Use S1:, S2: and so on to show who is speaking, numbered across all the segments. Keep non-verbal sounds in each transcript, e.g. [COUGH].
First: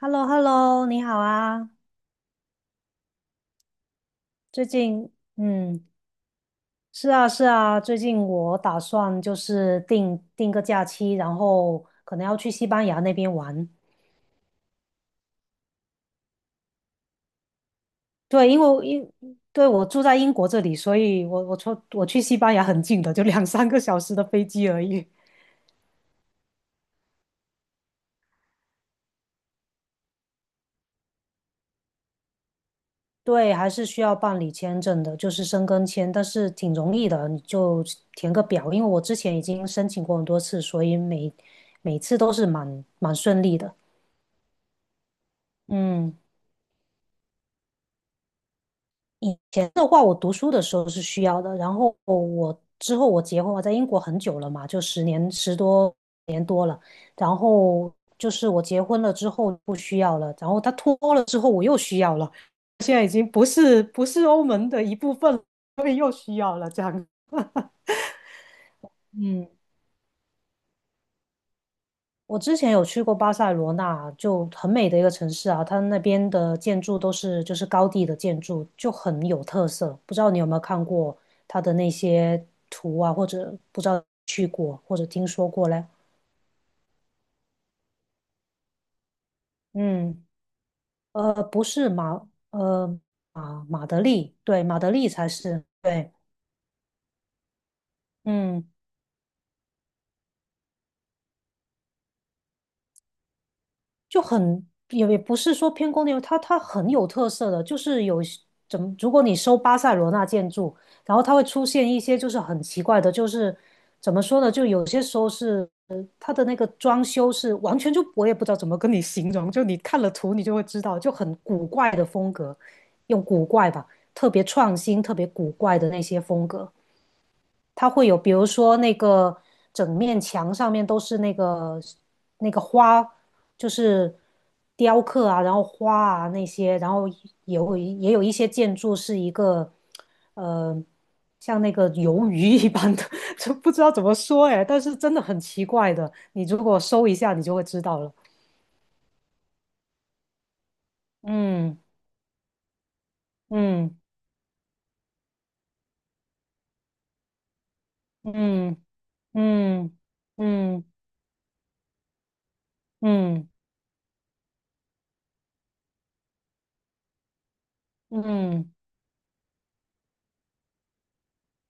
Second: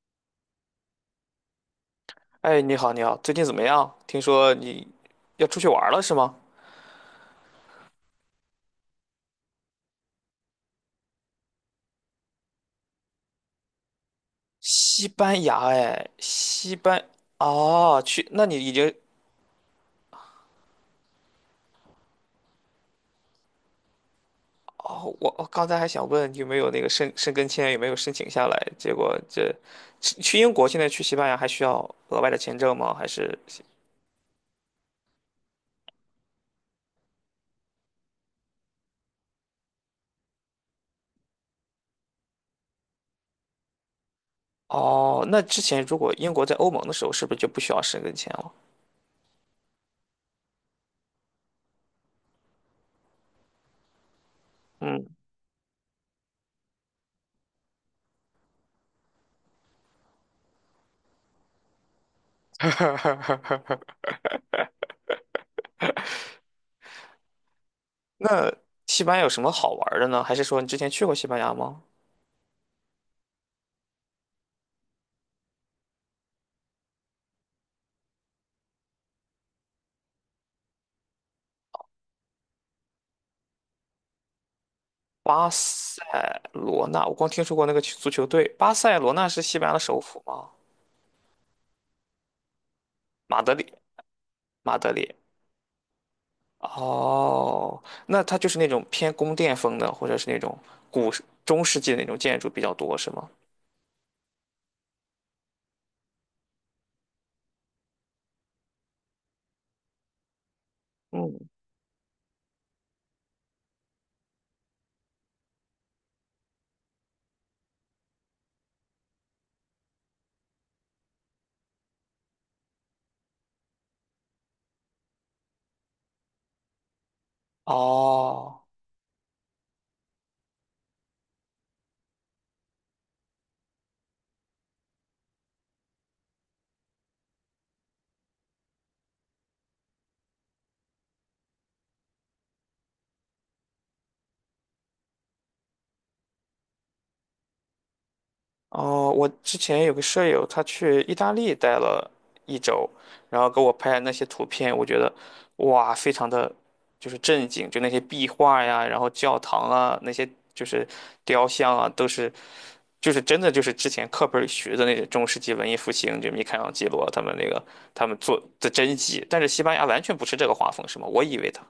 S1: h e l l o h e l l o 你好啊。
S2: 哎，你好，你好，最近怎么样？听说
S1: 最
S2: 你
S1: 近，
S2: 要出去玩
S1: 嗯，
S2: 儿了是吗？
S1: 是啊，是啊，最近我打算就是定个假期，然后可能要去西班牙那边玩。
S2: 西班牙，哎，哦，去，那
S1: 对，
S2: 你
S1: 因为
S2: 已
S1: 我
S2: 经，
S1: 英，对，我住在英国这里，所以我去西班牙很近的，就两三个小时的飞机而已。
S2: 哦，我刚才还想问有没有那个申根签，有没有申请下来？结果去英国，现在去西班牙还需要额外的签证吗？还是，
S1: 对，还是需要办理签证的，就是申根签，但是挺容易的，你就填个表。因为我之前已经申请过很多次，所以每次都是蛮顺利的。
S2: 哦，那之前如果
S1: 嗯。
S2: 英国在欧盟的时候，是不是就不需要申根签了？
S1: 以前的话，我读书的时候是需要的，然后之后我结婚，我在英国很久了嘛，就十
S2: 嗯，
S1: 年十多年多了，然后就是我结婚了之后不需要了，然后他脱欧了之后我又需要了，现在已经不是欧盟的一部分了。[LAUGHS]
S2: 那西班牙有什
S1: 嗯。
S2: 么好玩儿的呢？还是说你之前去过西班牙吗？
S1: 我之前有去过巴塞罗那，就很美的一个城市啊，它那边的建筑都是就是高地的建筑，就很有特色。不知道你有没有看过它的那些图啊，或者不知道去过或者听
S2: 巴
S1: 说过嘞？
S2: 塞罗那，我光听说过那个足球队。巴塞罗那是西班牙的首府
S1: 嗯，
S2: 吗？
S1: 不是马，呃，
S2: 马德
S1: 马
S2: 里，
S1: 马德里，对，
S2: 马
S1: 马德
S2: 德
S1: 里
S2: 里。
S1: 才是，对，
S2: 哦，那它就是
S1: 嗯。
S2: 那种偏宫殿风的，或者是那种古时中世纪的那种建筑比较多，是吗？
S1: 就很也不是说偏宫殿，它很有特色的，就是有怎么，如果你搜巴塞罗那建筑，然后它会
S2: 嗯，
S1: 出现一些就是很奇怪的，就是怎么说呢，就有些时候是它的那个装修是完全就我也不知道怎么跟你形容，就你看了图你就会知道，就很古怪的风格，用古怪吧，特别创新、特别古怪的那些风格。它会有，比如
S2: 哦，
S1: 说那个整面墙上面都是那个花，就是雕刻啊，然后花啊那些，然后也有一些建筑是一个呃像那个鱿鱼一般的，[LAUGHS] 就不知道怎么说哎，但是真的很奇怪的，你如果搜一下，你就会知道了。
S2: 哦，我之前有个舍友，他去意大利待
S1: 嗯
S2: 了一周，然后给我
S1: 嗯
S2: 拍那些图片，我觉得哇，非常的就是震惊，就那些壁画
S1: 嗯
S2: 呀，然后教堂啊，
S1: 嗯
S2: 那些就
S1: 嗯
S2: 是雕像啊，都是就是真
S1: 嗯
S2: 的就是之前课本里学的那些中世纪文艺复兴，就米开朗基罗他们
S1: 嗯
S2: 做的
S1: 嗯。
S2: 真迹，但是西班牙完全不是这个画风，是吗？我以为他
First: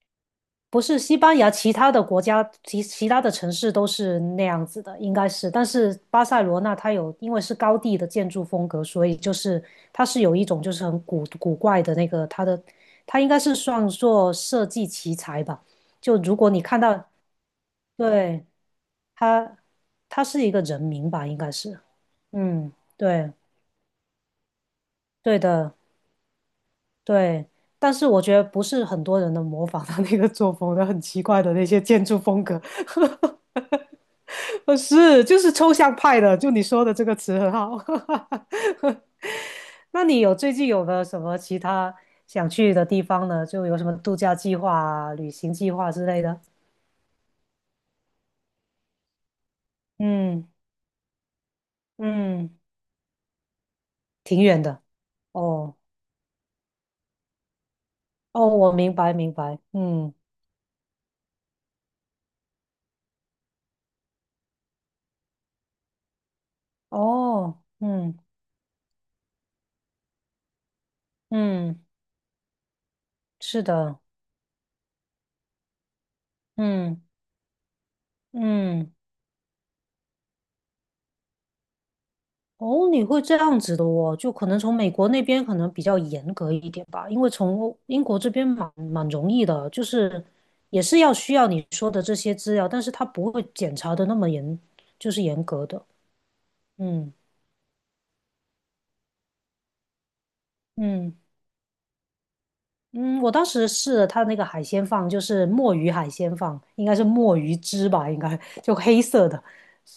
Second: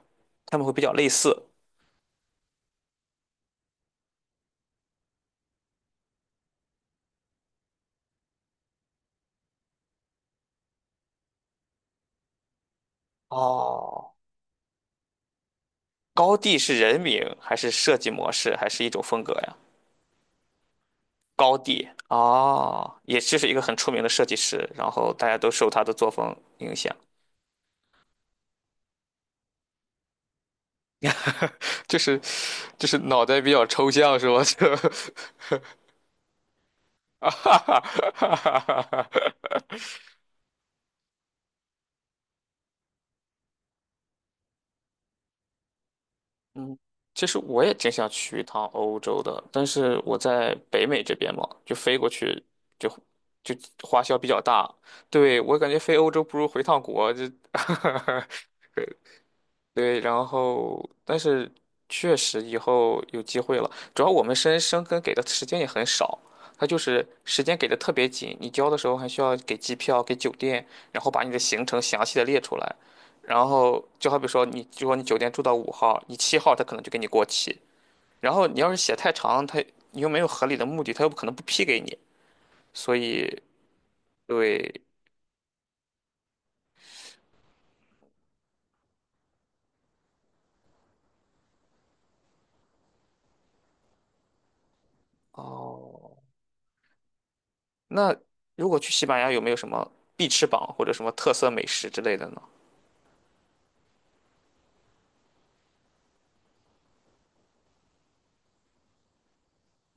S2: 他们会
S1: 不
S2: 比较
S1: 是
S2: 类
S1: 西班
S2: 似。
S1: 牙，其他的国家其他的城市都是那样子的，应该是。但是巴塞罗那它有，因为是高地的建筑风格，所以就是它是有一种就是很古怪的那个它的，它应该是算
S2: 哦，
S1: 作设计奇才吧。就
S2: 高
S1: 如果
S2: 地
S1: 你
S2: 是
S1: 看
S2: 人
S1: 到，
S2: 名还是设计模
S1: 对，
S2: 式，还是一种风格呀？
S1: 他他是一个人名吧，应该
S2: 高
S1: 是。
S2: 地
S1: 嗯，
S2: 哦，也
S1: 对，
S2: 就是一个很出名的设计师，然后大家
S1: 对
S2: 都受
S1: 的，
S2: 他的作风影响。
S1: 对。但是我觉得不是很多人能模仿他那个作风的，很奇怪的那些
S2: [LAUGHS] 就
S1: 建筑
S2: 是
S1: 风格。
S2: 就是脑袋比较抽象是吗？[LAUGHS]
S1: [LAUGHS] 是，就是抽象派的，就你说的这个
S2: 啊
S1: 词很
S2: 哈
S1: 好。
S2: 哈哈哈哈哈！
S1: [LAUGHS] 那你最近有没有什么其他想去的地方呢？就有什么度假计划啊、旅行计划之类的？
S2: 嗯，其实我也挺想去一趟欧洲的，但是我
S1: 嗯
S2: 在北美这边嘛，就飞过去
S1: 嗯，
S2: 就就花销比较
S1: 挺远
S2: 大。
S1: 的。
S2: 对，我感
S1: 哦
S2: 觉飞欧洲不如回趟国，
S1: 哦，我
S2: [LAUGHS] 对
S1: 明白明白。
S2: 对，
S1: 嗯
S2: 然后但是确实以后有机会了，主要我们深根给的时间也很少，他就是时间
S1: 哦
S2: 给的特别
S1: 嗯
S2: 紧，你交的时候还需要给机票、给酒店，然后把你的行程
S1: 嗯，
S2: 详细的列出来，然
S1: 是
S2: 后
S1: 的。
S2: 就好比说你就说你酒店住到5号，你7号他可能就给
S1: 嗯
S2: 你过期，然后你要是
S1: 嗯。
S2: 写太长，你又没有合理的目的，他又不可能不批给你，
S1: 哦，
S2: 所
S1: 你会这
S2: 以
S1: 样子的哦，就可能从
S2: 对
S1: 美国那边可能比较严格一点吧，因为从英国这边蛮容易的，就是也是要需要你说的这些资料，但是他不会检查的那么严，就是严格的。
S2: 哦，
S1: 嗯
S2: 那如果去西班牙有没有什么必吃榜或者什么
S1: 嗯
S2: 特色美食之类的呢？
S1: 嗯，我当时试了他那个海鲜饭，就是墨鱼海鲜饭，应该是墨鱼汁吧，应该就黑色的，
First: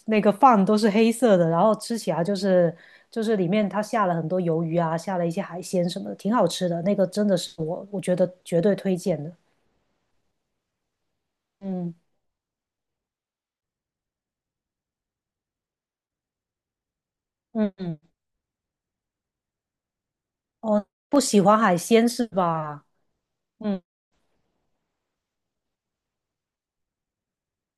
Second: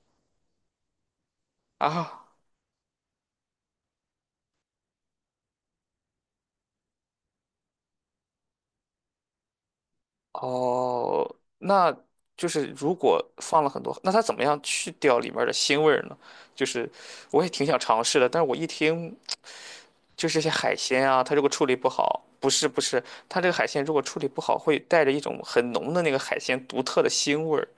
S1: 那个饭都是黑色的，然后吃起来
S2: 啊，
S1: 就是里面它下了很多鱿鱼啊，下了一些海鲜什么的，挺好吃的。那个真的是我觉得绝对推荐的。
S2: 哦，那
S1: 嗯
S2: 就是如果放了很多，那它怎么样去掉里面的腥味儿呢？就是我也挺
S1: 嗯
S2: 想
S1: 嗯，
S2: 尝试的，但是我一听就是这些海
S1: 哦，
S2: 鲜
S1: 不
S2: 啊，它如
S1: 喜
S2: 果
S1: 欢
S2: 处理
S1: 海
S2: 不
S1: 鲜
S2: 好，
S1: 是
S2: 不是不
S1: 吧？
S2: 是，它这个海
S1: 嗯。
S2: 鲜如果处理不好，会带着一种很浓的那个海鲜独特的腥味儿。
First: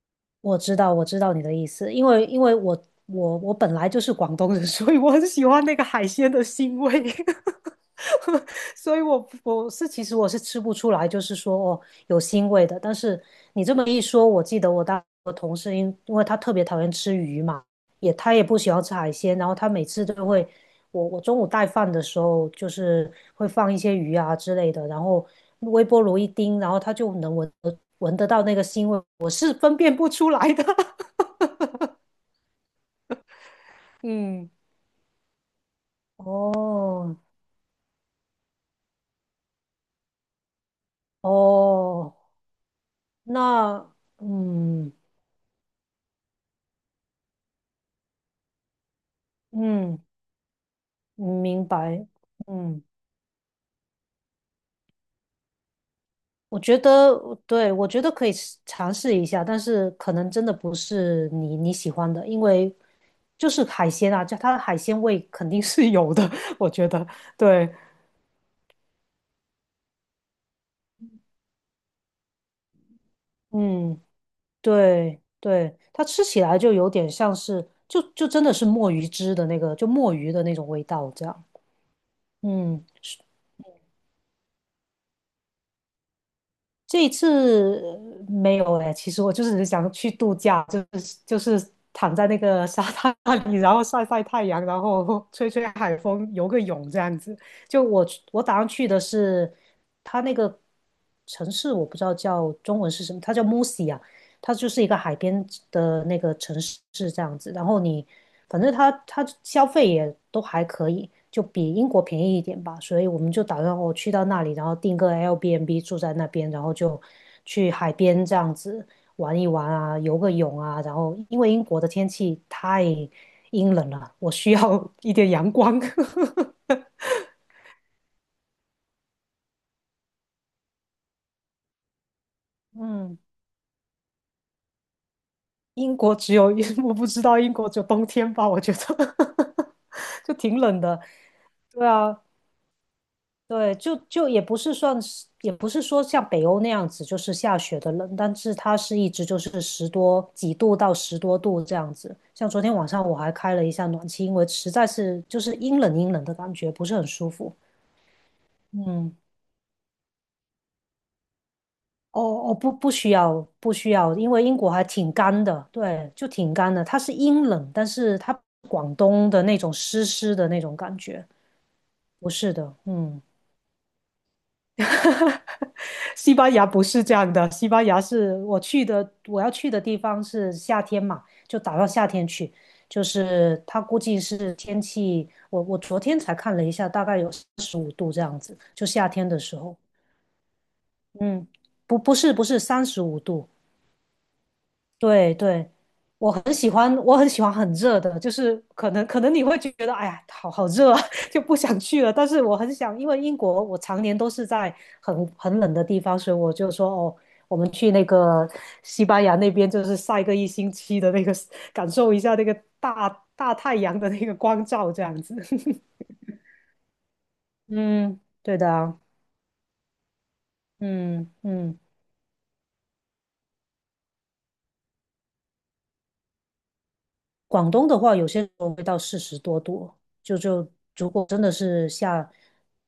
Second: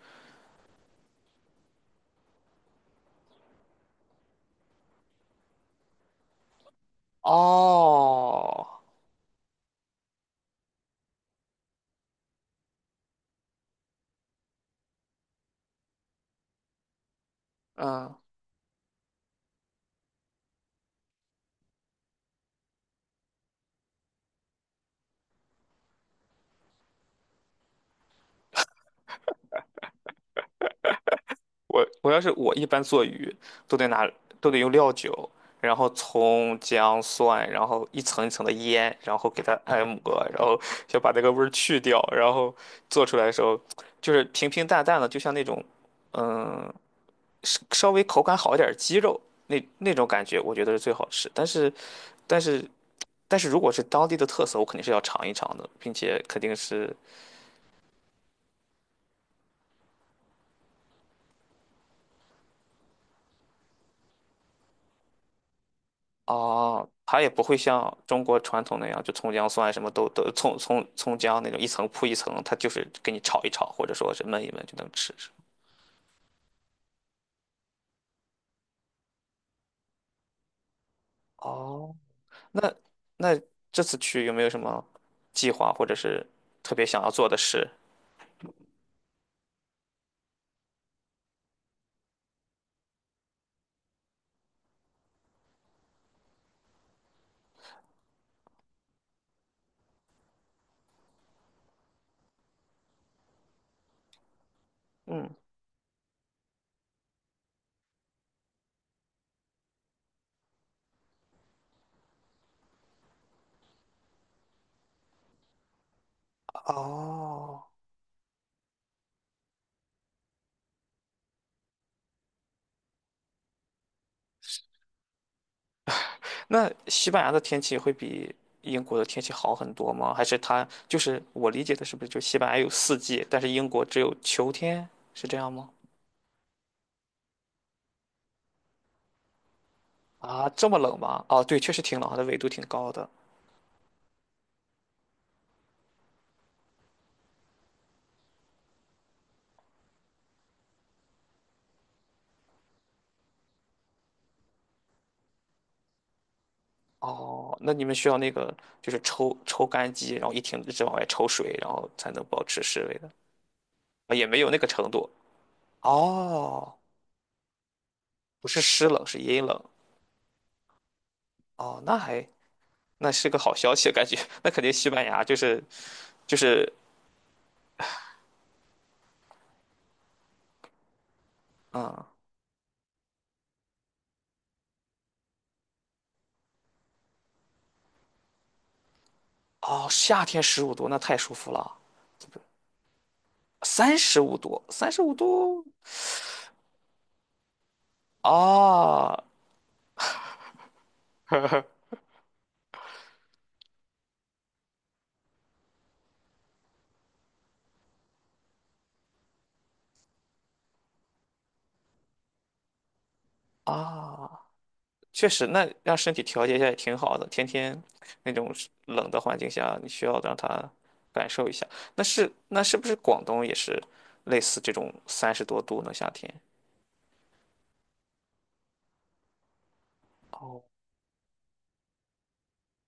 S1: 我知道，我知道你的意思，因为我本来就是广东人，[LAUGHS] 所以我很喜欢那个海鲜的腥味，
S2: 哦，
S1: [LAUGHS] 所以我是其实我是吃不出来，就是说哦有腥味的。但是你这么一说，我记得我同事因为他特别讨厌吃鱼嘛，也
S2: 嗯，
S1: 他也不喜欢吃海鲜，然后他每次都会。我中午带饭的时候，就是会放一些鱼啊之类的，然后微波炉一叮，然后它就能闻得到那个腥味，我是分辨不出来的。[LAUGHS]
S2: 我要是我一般做鱼，都得拿都
S1: 嗯，
S2: 得用料酒，然后葱姜
S1: 哦
S2: 蒜，然后一层一层的腌，然后给它按摩，然后 [LAUGHS] 想把那个味儿去掉，
S1: 哦，
S2: 然后做出来的时候
S1: 那
S2: 就是平平淡
S1: 嗯
S2: 淡的，就像那种嗯稍微口感好一点儿的鸡肉那那
S1: 嗯，
S2: 种感觉，我觉得是最好吃。
S1: 明白。
S2: 但是
S1: 嗯，
S2: 但是如果是当地的特色，我肯定是要尝一尝的，并且肯定
S1: 我觉
S2: 是。
S1: 得对，我觉得可以尝试一下，但是可能真的不是你喜欢的，因为就是海鲜啊，就它的海鲜味肯定是有的，[LAUGHS] 我觉
S2: 哦，
S1: 得
S2: 它也不会
S1: 对。
S2: 像中国传统那样，就葱姜蒜什么都葱姜那种一层铺一层，它就是给你炒一炒，或者
S1: 嗯。
S2: 说是焖一焖就能吃。
S1: 对
S2: 是吗？
S1: 对，它吃起来就有点像是，就真的是墨鱼汁的那个，就墨鱼的那种味道这样。
S2: 哦，那
S1: 嗯，
S2: 那这次去有没有什么计划，或者是特别想
S1: 这
S2: 要
S1: 一
S2: 做的事？
S1: 次没有哎，其实我就是想去度假，就是躺在那个沙滩里，然后晒晒太阳，然后吹吹海风，游个泳这样子。就我打算去的是它那个城市，我不知道叫中文是什么，它叫 Musi 它就是一个海
S2: 嗯，
S1: 边的那个城市这样子。然后你反正它消费也都还可以，就比英国便宜一点吧。所以我们就打算我去到那里，然后订个 Airbnb 住在那边，然后就
S2: 哦，
S1: 去海边这样子玩一玩啊，游个泳啊。然后因为英国的天气太阴冷了，我需要 [LAUGHS] 一点阳光。[LAUGHS]
S2: 那西班牙的天气会比英国的天气好很多吗？还是它就是我理解的，是不是就西班牙有四
S1: 嗯，
S2: 季，但是英国只有秋天，是这样吗？
S1: 英国只有 [LAUGHS]，我不知道英国只有冬天吧，我觉得 [LAUGHS] 就
S2: 啊，
S1: 挺
S2: 这么
S1: 冷
S2: 冷
S1: 的。
S2: 吗？哦，对，确实
S1: 对
S2: 挺冷
S1: 啊，
S2: 的，纬度挺高的。
S1: 对，就也不是算是，也不是说像北欧那样子，就是下雪的冷，但是它是一直就是十多几度到十多度这样子。像昨天晚上我还开了一下暖气，因为实在是就是阴冷阴冷的感觉，不是很舒服。
S2: 哦，那你们需要那个就是
S1: 嗯，
S2: 抽干机，然后一停一直往外抽水，然后才能保
S1: 哦哦，
S2: 持
S1: 不
S2: 室
S1: 不
S2: 温的
S1: 需要不需要，
S2: 啊，也
S1: 因
S2: 没
S1: 为
S2: 有
S1: 英
S2: 那个
S1: 国还
S2: 程度。
S1: 挺干的，对，就挺
S2: 哦，
S1: 干的。它是阴冷，但是它
S2: 不是湿
S1: 广
S2: 冷，是
S1: 东的
S2: 阴
S1: 那
S2: 冷。
S1: 种湿湿的那种感觉，
S2: 哦，
S1: 不是的，
S2: 那
S1: 嗯。
S2: 是个好消息，感觉 [LAUGHS] 那肯定西班牙就是
S1: [LAUGHS] 西
S2: 就
S1: 班牙
S2: 是
S1: 不是这样的，西班牙是我去的，我要去的地方是夏天嘛，就打到
S2: 嗯
S1: 夏天去。就是他估计是天气，我昨天才看了一下，大概有十五度这样子，就夏天的时候。
S2: 哦，夏天十五度，那太舒
S1: 嗯，
S2: 服了。
S1: 不是35度，
S2: 三十五度，三十五
S1: 对
S2: 度
S1: 对，我很喜欢，我很喜欢很热的，就是可能
S2: 啊
S1: 可能你会觉得，哎呀，好好热啊，[LAUGHS] 就不想去了。但是我很想，因为英国我常年都是在很冷的地方，所以我就说，哦，我们去那个西班牙那边，就是晒个一星期的那个，[LAUGHS] 感受一下那个大大太阳的那
S2: 啊！
S1: 个光照，这样
S2: 确
S1: 子。
S2: 实，那让
S1: [LAUGHS]
S2: 身体调节一下也挺好的。天天
S1: 嗯，
S2: 那种
S1: 对
S2: 是
S1: 的啊，
S2: 冷的环境下，你需要让他感
S1: 嗯
S2: 受一下。
S1: 嗯。
S2: 那是不是广东也是类似这种30多度呢？夏天？
S1: 广东的话，有些时候会到40多度，就
S2: 哦
S1: 就如果真的是下，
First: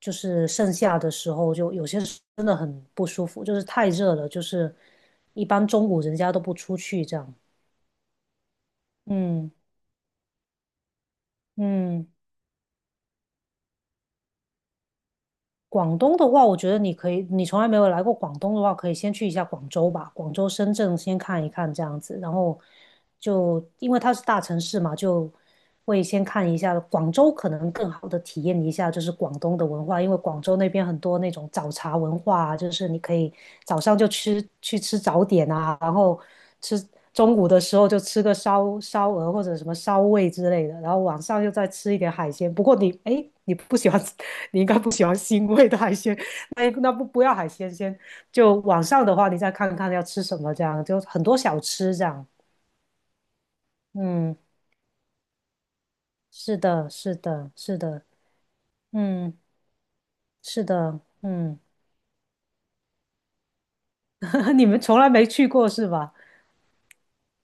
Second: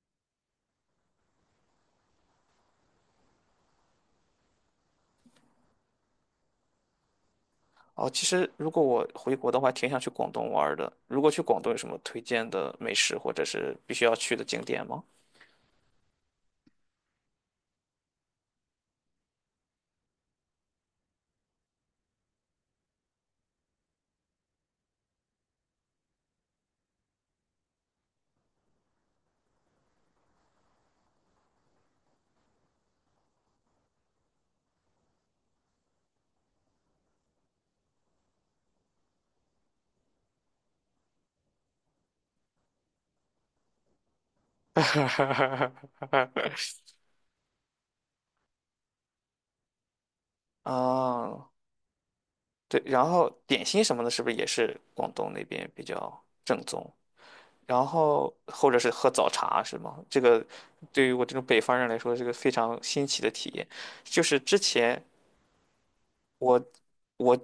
S1: 就是盛夏的时候，就有些时候真的很不舒服，就是太热了，就是一般中午人家都不出去这样。
S2: 哦，其实如果我回国
S1: 嗯
S2: 的话，挺想去广东玩儿的。如果去广东有什么
S1: 嗯。
S2: 推荐的美食或者是必须要去的景点吗？
S1: 广东的话，我觉得你可以，你从来没有来过广东的话，可以先去一下广州吧，广州、深圳先看一看这样子，然后就因为它是大城市嘛，就会先看一下广州，可能更好的体验一下就是广东的文化，因为广州那边很多那种早茶文化啊，就是你可以早上就去吃早点啊，然后吃。中午的时候就吃个烧鹅或者什么烧味之类的，然后晚上又再吃一点海鲜。不过你，哎，你不喜欢，[LAUGHS] 你应该不喜欢腥味的海鲜，
S2: [LAUGHS]
S1: 那不要海鲜先。就晚上的话，你再看看要吃什么，这样就很多
S2: 啊，
S1: 小吃这样。
S2: 对，然后点心什么的，是不是
S1: 嗯，
S2: 也是广东那边比较
S1: 是
S2: 正
S1: 的，
S2: 宗？
S1: 是的，是
S2: 然
S1: 的，
S2: 后或者是喝早
S1: 嗯，
S2: 茶是吗？这个
S1: 是的，
S2: 对于我这种
S1: 嗯，
S2: 北方人来说是个非常新奇的体验。就是
S1: [LAUGHS]
S2: 之
S1: 你们从
S2: 前
S1: 来没去过是吧？
S2: 我我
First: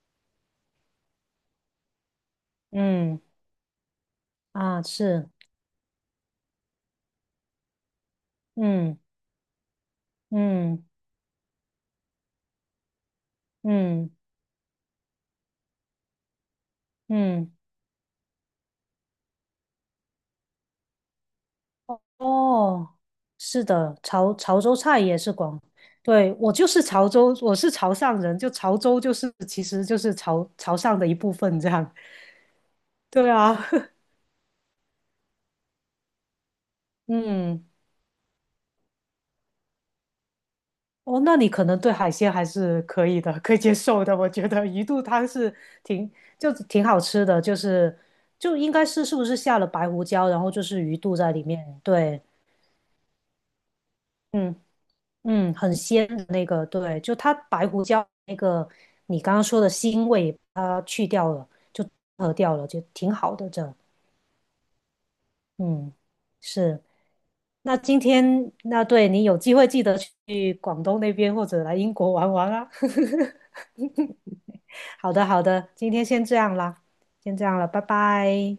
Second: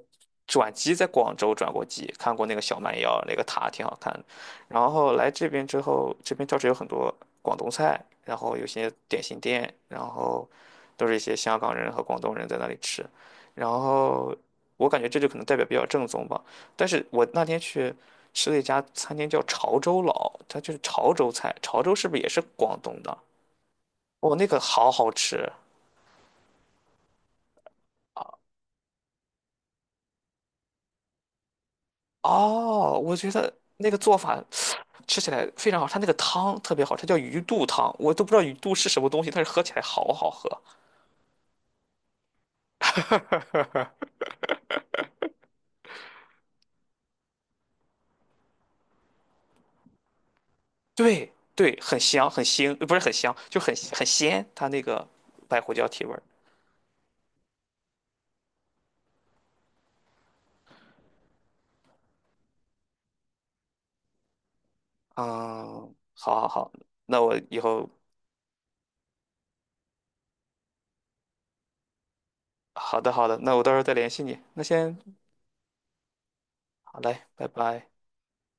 S2: 转机在广州转过机，看过那个小蛮
S1: 嗯，
S2: 腰，那个塔挺好看的。
S1: 啊，
S2: 然后
S1: 是，
S2: 来这边之后，这边倒是有很多广东菜，然后有些
S1: 嗯
S2: 点心店，然后
S1: 嗯
S2: 都是一些香港人和广东人在那里吃。然
S1: 嗯
S2: 后我感觉这就可能代表比较正宗吧。但是我
S1: 嗯。
S2: 那
S1: 嗯
S2: 天去吃了一家餐厅叫潮州佬，它就是潮州菜，潮州是不是也是广
S1: 哦，
S2: 东的？
S1: 是的，
S2: 哦，
S1: 潮
S2: 那个
S1: 潮州
S2: 好
S1: 菜
S2: 好
S1: 也是
S2: 吃。
S1: 广，对，我就是潮州，我是潮汕人，就潮州就是其实就是潮汕的一部分这样。
S2: 哦，我觉
S1: 对
S2: 得
S1: 啊，
S2: 那个
S1: [LAUGHS]
S2: 做法吃起来非常好，它那个汤特别好，它叫鱼肚
S1: 嗯，
S2: 汤，我都不知道鱼肚是什么东西，但是喝起来好好喝。
S1: 哦，那你可能对海鲜还是可以的，可以接受的。我觉得鱼肚汤挺挺好吃的，就是就应该是是不是下了白胡椒，然后就是鱼肚
S2: 对
S1: 在里
S2: 对，
S1: 面。
S2: 很
S1: 对，
S2: 香，很腥，不是很香，就很鲜，
S1: 嗯。
S2: 它那个
S1: 嗯，
S2: 白胡
S1: 很
S2: 椒提
S1: 鲜
S2: 味儿。
S1: 的那个，对，就它白胡椒那个你刚刚说的腥味它去掉了，就合掉了，就挺好的这，嗯，
S2: 嗯，好好好，
S1: 是。
S2: 那我以
S1: 那
S2: 后
S1: 今天那对你有机会记得去广东那边或者来英国玩玩啊。
S2: 好的好的，那我
S1: [LAUGHS]
S2: 到时候再联系你。那先
S1: 好的，好的，今天先这样啦，
S2: 好嘞，
S1: 先这
S2: 拜
S1: 样了，拜
S2: 拜。
S1: 拜。